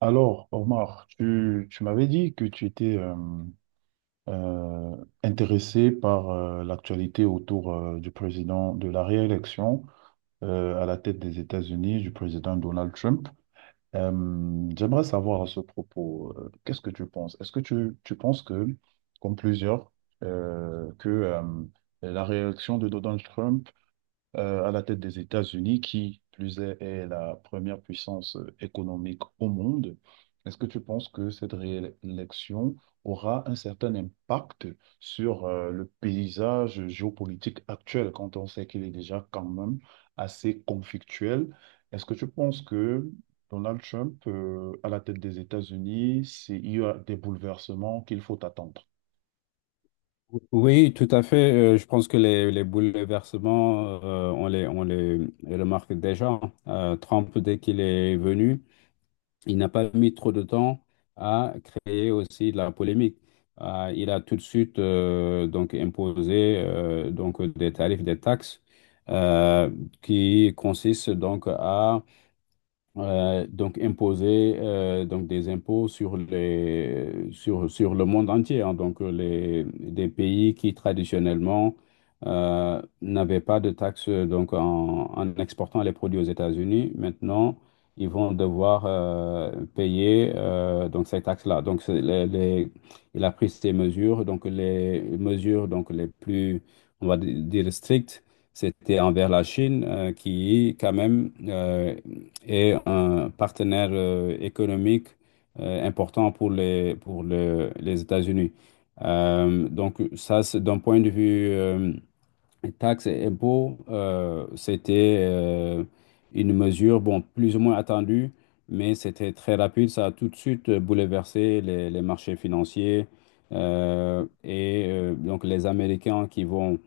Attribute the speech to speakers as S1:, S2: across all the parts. S1: Alors, Omar, tu m'avais dit que tu étais euh, intéressé par l'actualité autour du président de la réélection à la tête des États-Unis du président Donald Trump. J'aimerais savoir à ce propos, qu'est-ce que tu penses? Est-ce que tu penses que, comme plusieurs, que la réélection de Donald Trump à la tête des États-Unis, qui plus est, est la première puissance économique au monde. Est-ce que tu penses que cette réélection aura un certain impact sur le paysage géopolitique actuel, quand on sait qu'il est déjà quand même assez conflictuel? Est-ce que tu penses que Donald Trump, à la tête des États-Unis, il y a des bouleversements qu'il faut attendre?
S2: Oui, tout à fait. Je pense que les bouleversements, on les remarque déjà. Trump, dès qu'il est venu, il n'a pas mis trop de temps à créer aussi de la polémique. Il a tout de suite donc imposé des tarifs, des taxes euh, qui consistent donc à imposer des impôts sur les sur sur le monde entier, hein. Donc les des pays qui traditionnellement n'avaient pas de taxes, donc en exportant les produits aux États-Unis, maintenant ils vont devoir payer donc ces taxes-là. Donc c'est il a pris ces mesures, donc les mesures donc les plus, on va dire strictes, c'était envers la Chine, qui quand même, et un partenaire économique important pour les États-Unis. Donc ça, c'est d'un point de vue taxes et impôts, c'était une mesure, bon, plus ou moins attendue, mais c'était très rapide. Ça a tout de suite bouleversé les marchés financiers. Et donc les Américains qui vont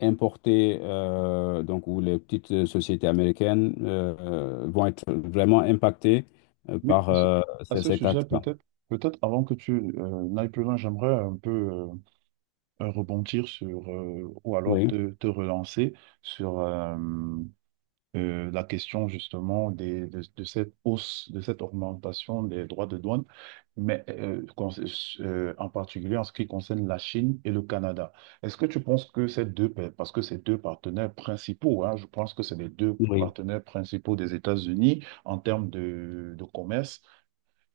S2: importés, donc où les petites sociétés américaines vont être vraiment impactées
S1: Oui,
S2: par
S1: à ce
S2: cet
S1: sujet,
S2: acte-là.
S1: peut-être, peut-être avant que tu n'ailles plus loin, j'aimerais un peu rebondir sur, ou alors
S2: Oui,
S1: te relancer sur la question justement de cette hausse, de cette augmentation des droits de douane, mais en particulier en ce qui concerne la Chine et le Canada. Est-ce que tu penses que parce que ces deux partenaires principaux, hein, je pense que c'est les deux
S2: oui.
S1: partenaires principaux des États-Unis en termes de commerce,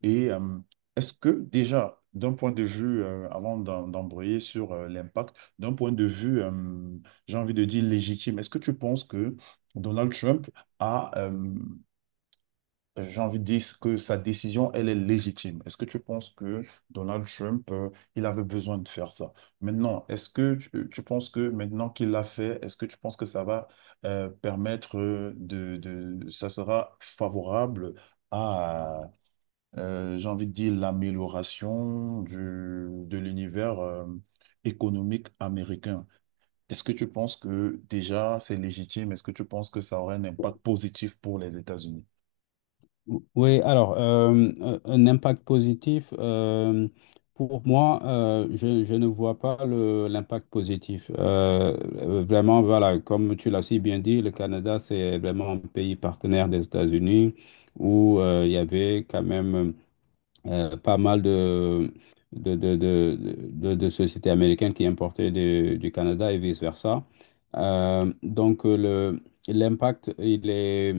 S1: et est-ce que déjà, d'un point de vue, d'embrayer sur l'impact, d'un point de vue, j'ai envie de dire légitime, est-ce que tu penses que Donald Trump a, j'ai envie de dire que sa décision, elle est légitime? Est-ce que tu penses que Donald Trump, il avait besoin de faire ça? Maintenant, est-ce que tu penses que maintenant qu'il l'a fait, est-ce que tu penses que ça va permettre de, ça sera favorable? À j'ai envie de dire l'amélioration du, de l'univers économique américain. Est-ce que tu penses que déjà c'est légitime? Est-ce que tu penses que ça aurait un impact positif pour les États-Unis?
S2: Oui, alors, un impact positif, pour moi, je ne vois pas l'impact positif. Vraiment, voilà, comme tu l'as si bien dit, le Canada, c'est vraiment un pays partenaire des États-Unis où il y avait quand même pas mal de, de, de, de sociétés américaines qui importaient du Canada et vice-versa. Donc l'impact, il est...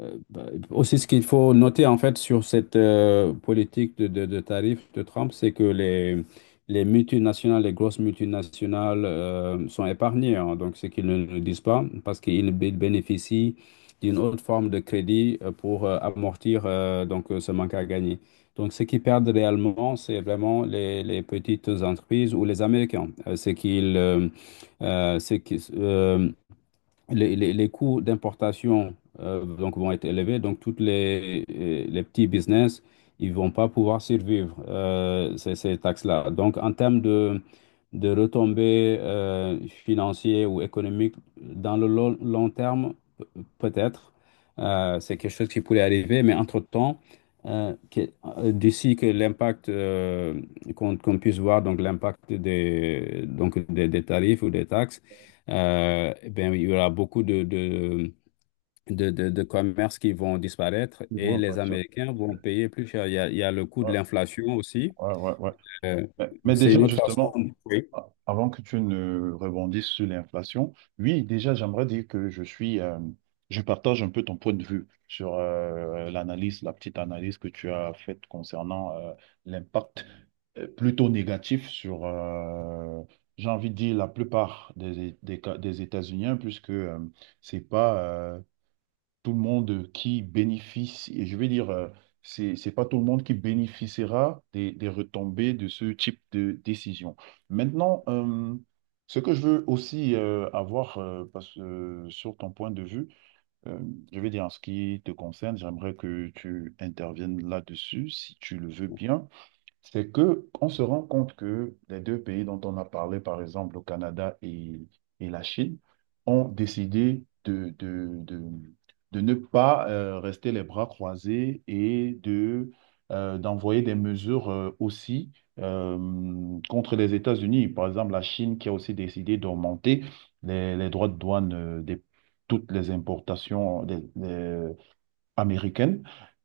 S2: euh, bah, aussi, ce qu'il faut noter, en fait, sur cette politique de tarifs de Trump, c'est que les multinationales, les grosses multinationales sont épargnées, hein. Donc, ce qu'ils ne le disent pas, parce qu'ils bénéficient d'une autre forme de crédit pour amortir, ce manque à gagner. Donc, ce qui perdent réellement, c'est vraiment les petites entreprises ou les Américains. C'est qu'ils, euh, c'est qu'ils, euh, les coûts d'importation donc vont être élevés. Donc, toutes les petits business, ils vont pas pouvoir survivre ces taxes-là. Donc, en termes de retombées financières ou économiques, dans le long terme, peut-être, c'est quelque chose qui pourrait arriver, mais entre-temps, euh, que- d'ici que l'impact qu'on puisse voir, donc l'impact des tarifs ou des taxes, eh bien, il y aura beaucoup de commerces qui vont disparaître
S1: Ils vont
S2: et les
S1: impacter ça.
S2: Américains vont payer plus cher. Il y a le coût de
S1: Ouais,
S2: l'inflation aussi.
S1: ouais, ouais, ouais.
S2: Euh,
S1: Mais
S2: c'est une
S1: déjà,
S2: autre
S1: justement,
S2: façon. Oui.
S1: ah, avant que tu ne rebondisses sur l'inflation, oui, déjà, j'aimerais dire que je suis, je partage un peu ton point de vue sur l'analyse, la petite analyse que tu as faite concernant l'impact plutôt négatif sur, j'ai envie de dire, la plupart des États-Unis, hein, puisque c'est pas, tout le monde qui bénéficie, et je vais dire, c'est pas tout le monde qui bénéficiera des retombées de ce type de décision. Maintenant, ce que je veux aussi avoir, parce que sur ton point de vue, euh, je vais dire en ce qui te concerne, j'aimerais que tu interviennes là-dessus, si tu le veux bien. C'est que on se rend compte que les deux pays dont on a parlé, par exemple le Canada et la Chine, ont décidé de ne pas rester les bras croisés et de, d'envoyer des mesures aussi euh, contre les États-Unis. Par exemple, la Chine qui a aussi décidé d'augmenter les droits de douane des toutes les importations, américaine,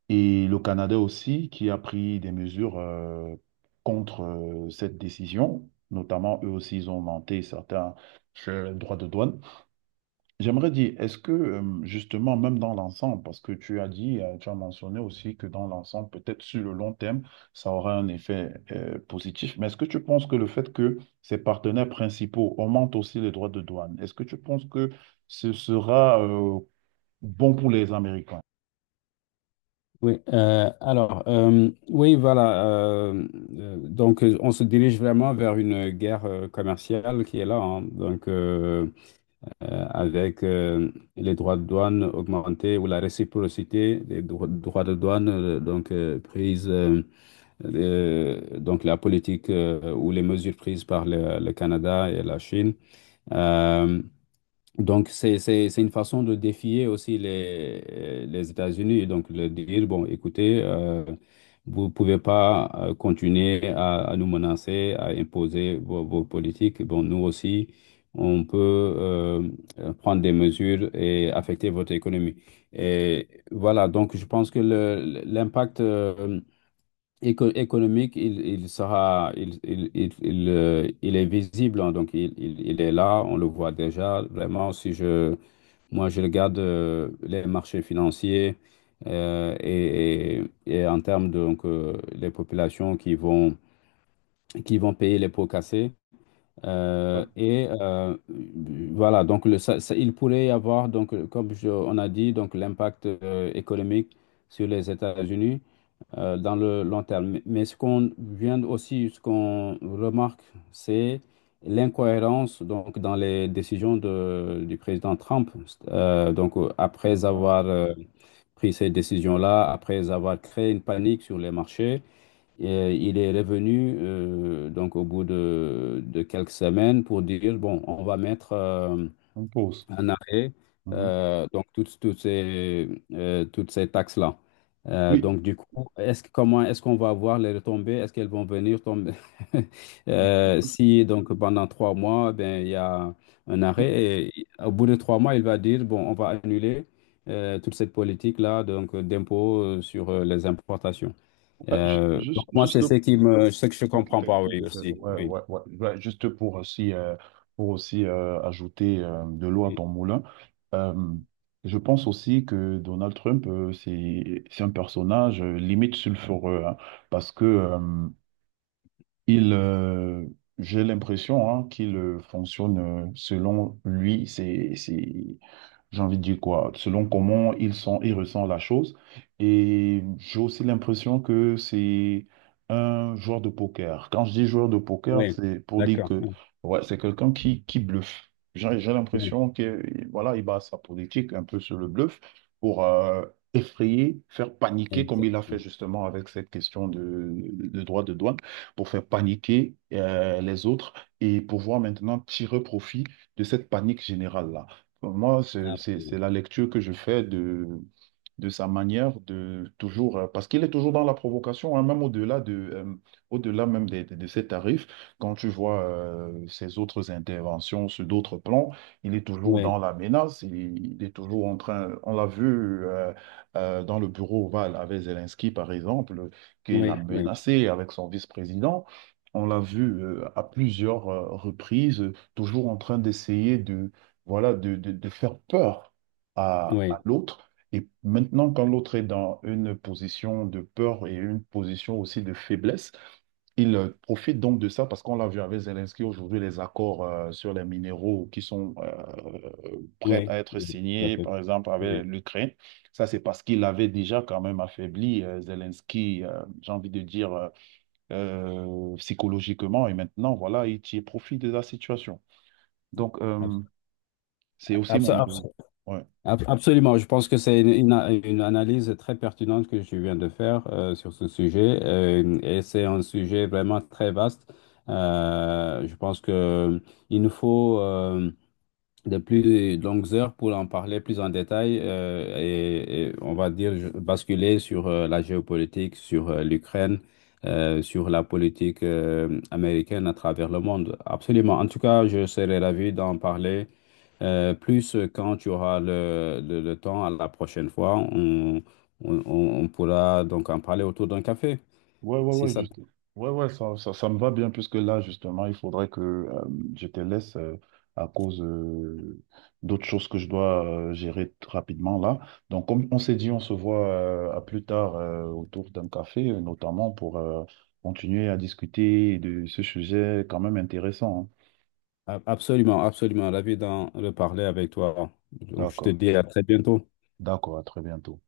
S1: et le Canada aussi qui a pris des mesures contre cette décision. Notamment, eux aussi, ils ont augmenté certains droits de douane. J'aimerais dire, est-ce que justement, même dans l'ensemble, parce que tu as dit, tu as mentionné aussi que dans l'ensemble, peut-être sur le long terme, ça aura un effet positif, mais est-ce que tu penses que le fait que ces partenaires principaux augmentent aussi les droits de douane, est-ce que tu penses que ce sera bon pour les Américains?
S2: Oui, alors, oui, voilà. Donc, on se dirige vraiment vers une guerre commerciale qui est là, hein. Donc avec les droits de douane augmentés ou la réciprocité des droits de douane, donc prise. Donc la politique ou les mesures prises par le Canada et la Chine. Euh, donc c'est une façon de défier aussi les États-Unis et donc de dire, bon, écoutez, vous pouvez pas continuer à nous menacer, à imposer vos politiques. Bon, nous aussi, on peut prendre des mesures et affecter votre économie. Et voilà, donc je pense que l'impact... économique, il sera, il est visible, hein, donc il est là, on le voit déjà. Vraiment, si je, moi, je regarde les marchés financiers, euh, et, et en termes de, donc, les populations qui vont payer les pots cassés, euh, et euh, voilà. Il pourrait y avoir, donc, comme on a dit, donc l'impact économique sur les États-Unis dans le long terme. Mais ce qu'on vient aussi, ce qu'on remarque, c'est l'incohérence, donc, dans les décisions du président Trump. Donc, après avoir pris ces décisions-là, après avoir créé une panique sur les marchés, il est revenu donc au bout de quelques semaines pour dire, bon, on va mettre
S1: On pause.
S2: un arrêt,
S1: Mhm.
S2: donc toutes ces taxes-là.
S1: Oui,
S2: Donc du coup, comment est-ce qu'on va voir les retombées? Est-ce qu'elles vont venir tomber? Si donc pendant trois mois, ben, il y a un
S1: non,
S2: arrêt et au bout de trois mois, il va dire, bon, on va annuler toute cette politique-là, donc d'impôts sur les importations. Donc
S1: juste,
S2: moi, c'est
S1: juste,
S2: ce que je comprends pas, oui, aussi.
S1: ouais,
S2: Oui,
S1: ouais, ouais, ouais, juste pour aussi ajouter de l'eau à
S2: oui,
S1: ton moulin, euh, je pense aussi que Donald Trump, c'est un personnage limite sulfureux, hein, parce que il, euh, j'ai l'impression hein, qu'il fonctionne selon lui, c'est j'ai envie de dire quoi, selon comment ils sont, ils ressentent la chose. Et j'ai aussi l'impression que c'est un joueur de poker. Quand je dis joueur de poker,
S2: oui.
S1: c'est pour dire
S2: D'accord.
S1: que
S2: Oui,
S1: ouais, c'est quelqu'un qui bluffe. J'ai
S2: oui,
S1: l'impression que voilà, il base sa politique un peu sur le bluff pour effrayer, faire paniquer, comme il a fait
S2: exactement.
S1: justement avec cette question de droit de douane, pour faire paniquer les autres et pouvoir maintenant tirer profit de cette panique générale-là. Moi, c'est
S2: Absolument.
S1: la lecture que je fais de sa manière de toujours, parce qu'il est toujours dans la provocation, hein, même au-delà de, au-delà même ses tarifs, quand tu vois ses autres interventions sur d'autres plans, il est toujours dans
S2: Oui,
S1: la menace, il est toujours en train, on l'a vu dans le bureau ovale avec Zelensky, par exemple, qu'il a
S2: oui, oui,
S1: menacé avec son vice-président. On l'a vu à plusieurs reprises, toujours en train d'essayer de, voilà, de faire peur à
S2: oui,
S1: l'autre. Et maintenant, quand l'autre est dans une position de peur et une position aussi de faiblesse, il profite donc de ça parce qu'on l'a vu avec Zelensky aujourd'hui, les accords sur les minéraux qui sont prêts
S2: oui,
S1: à être
S2: oui, tout à
S1: signés,
S2: fait.
S1: par exemple
S2: Oui.
S1: avec l'Ukraine. Ça, c'est parce qu'il avait déjà quand même affaibli Zelensky, j'ai envie de dire, psychologiquement. Et maintenant, voilà, il tire profit de la situation. Donc,
S2: Abs-
S1: c'est aussi
S2: abs-
S1: mon
S2: abs-
S1: avis. Ouais.
S2: Absolument, je pense que c'est une analyse très pertinente que je viens de faire sur ce sujet, et c'est un sujet vraiment très vaste. Je pense que il nous faut de plus longues heures pour en parler plus en détail, et on va dire basculer sur la géopolitique, sur l'Ukraine, sur la politique américaine à travers le monde. Absolument. En tout cas, je serai ravi d'en parler plus quand tu auras le temps à la prochaine fois. On pourra donc en parler autour d'un café.
S1: Ouais, ouais,
S2: Si
S1: ouais,
S2: ça...
S1: juste... ouais, ouais, ça me va bien puisque là, justement, il faudrait que je te laisse à cause d'autres choses que je dois rapidement là. Donc, comme on s'est dit, on se voit à plus tard autour d'un café, notamment pour continuer à discuter de ce sujet quand même intéressant, hein.
S2: Absolument, absolument. Ravi d'en reparler avec toi. Donc, je te
S1: D'accord,
S2: dis à très bientôt.
S1: d'accord, à très bientôt.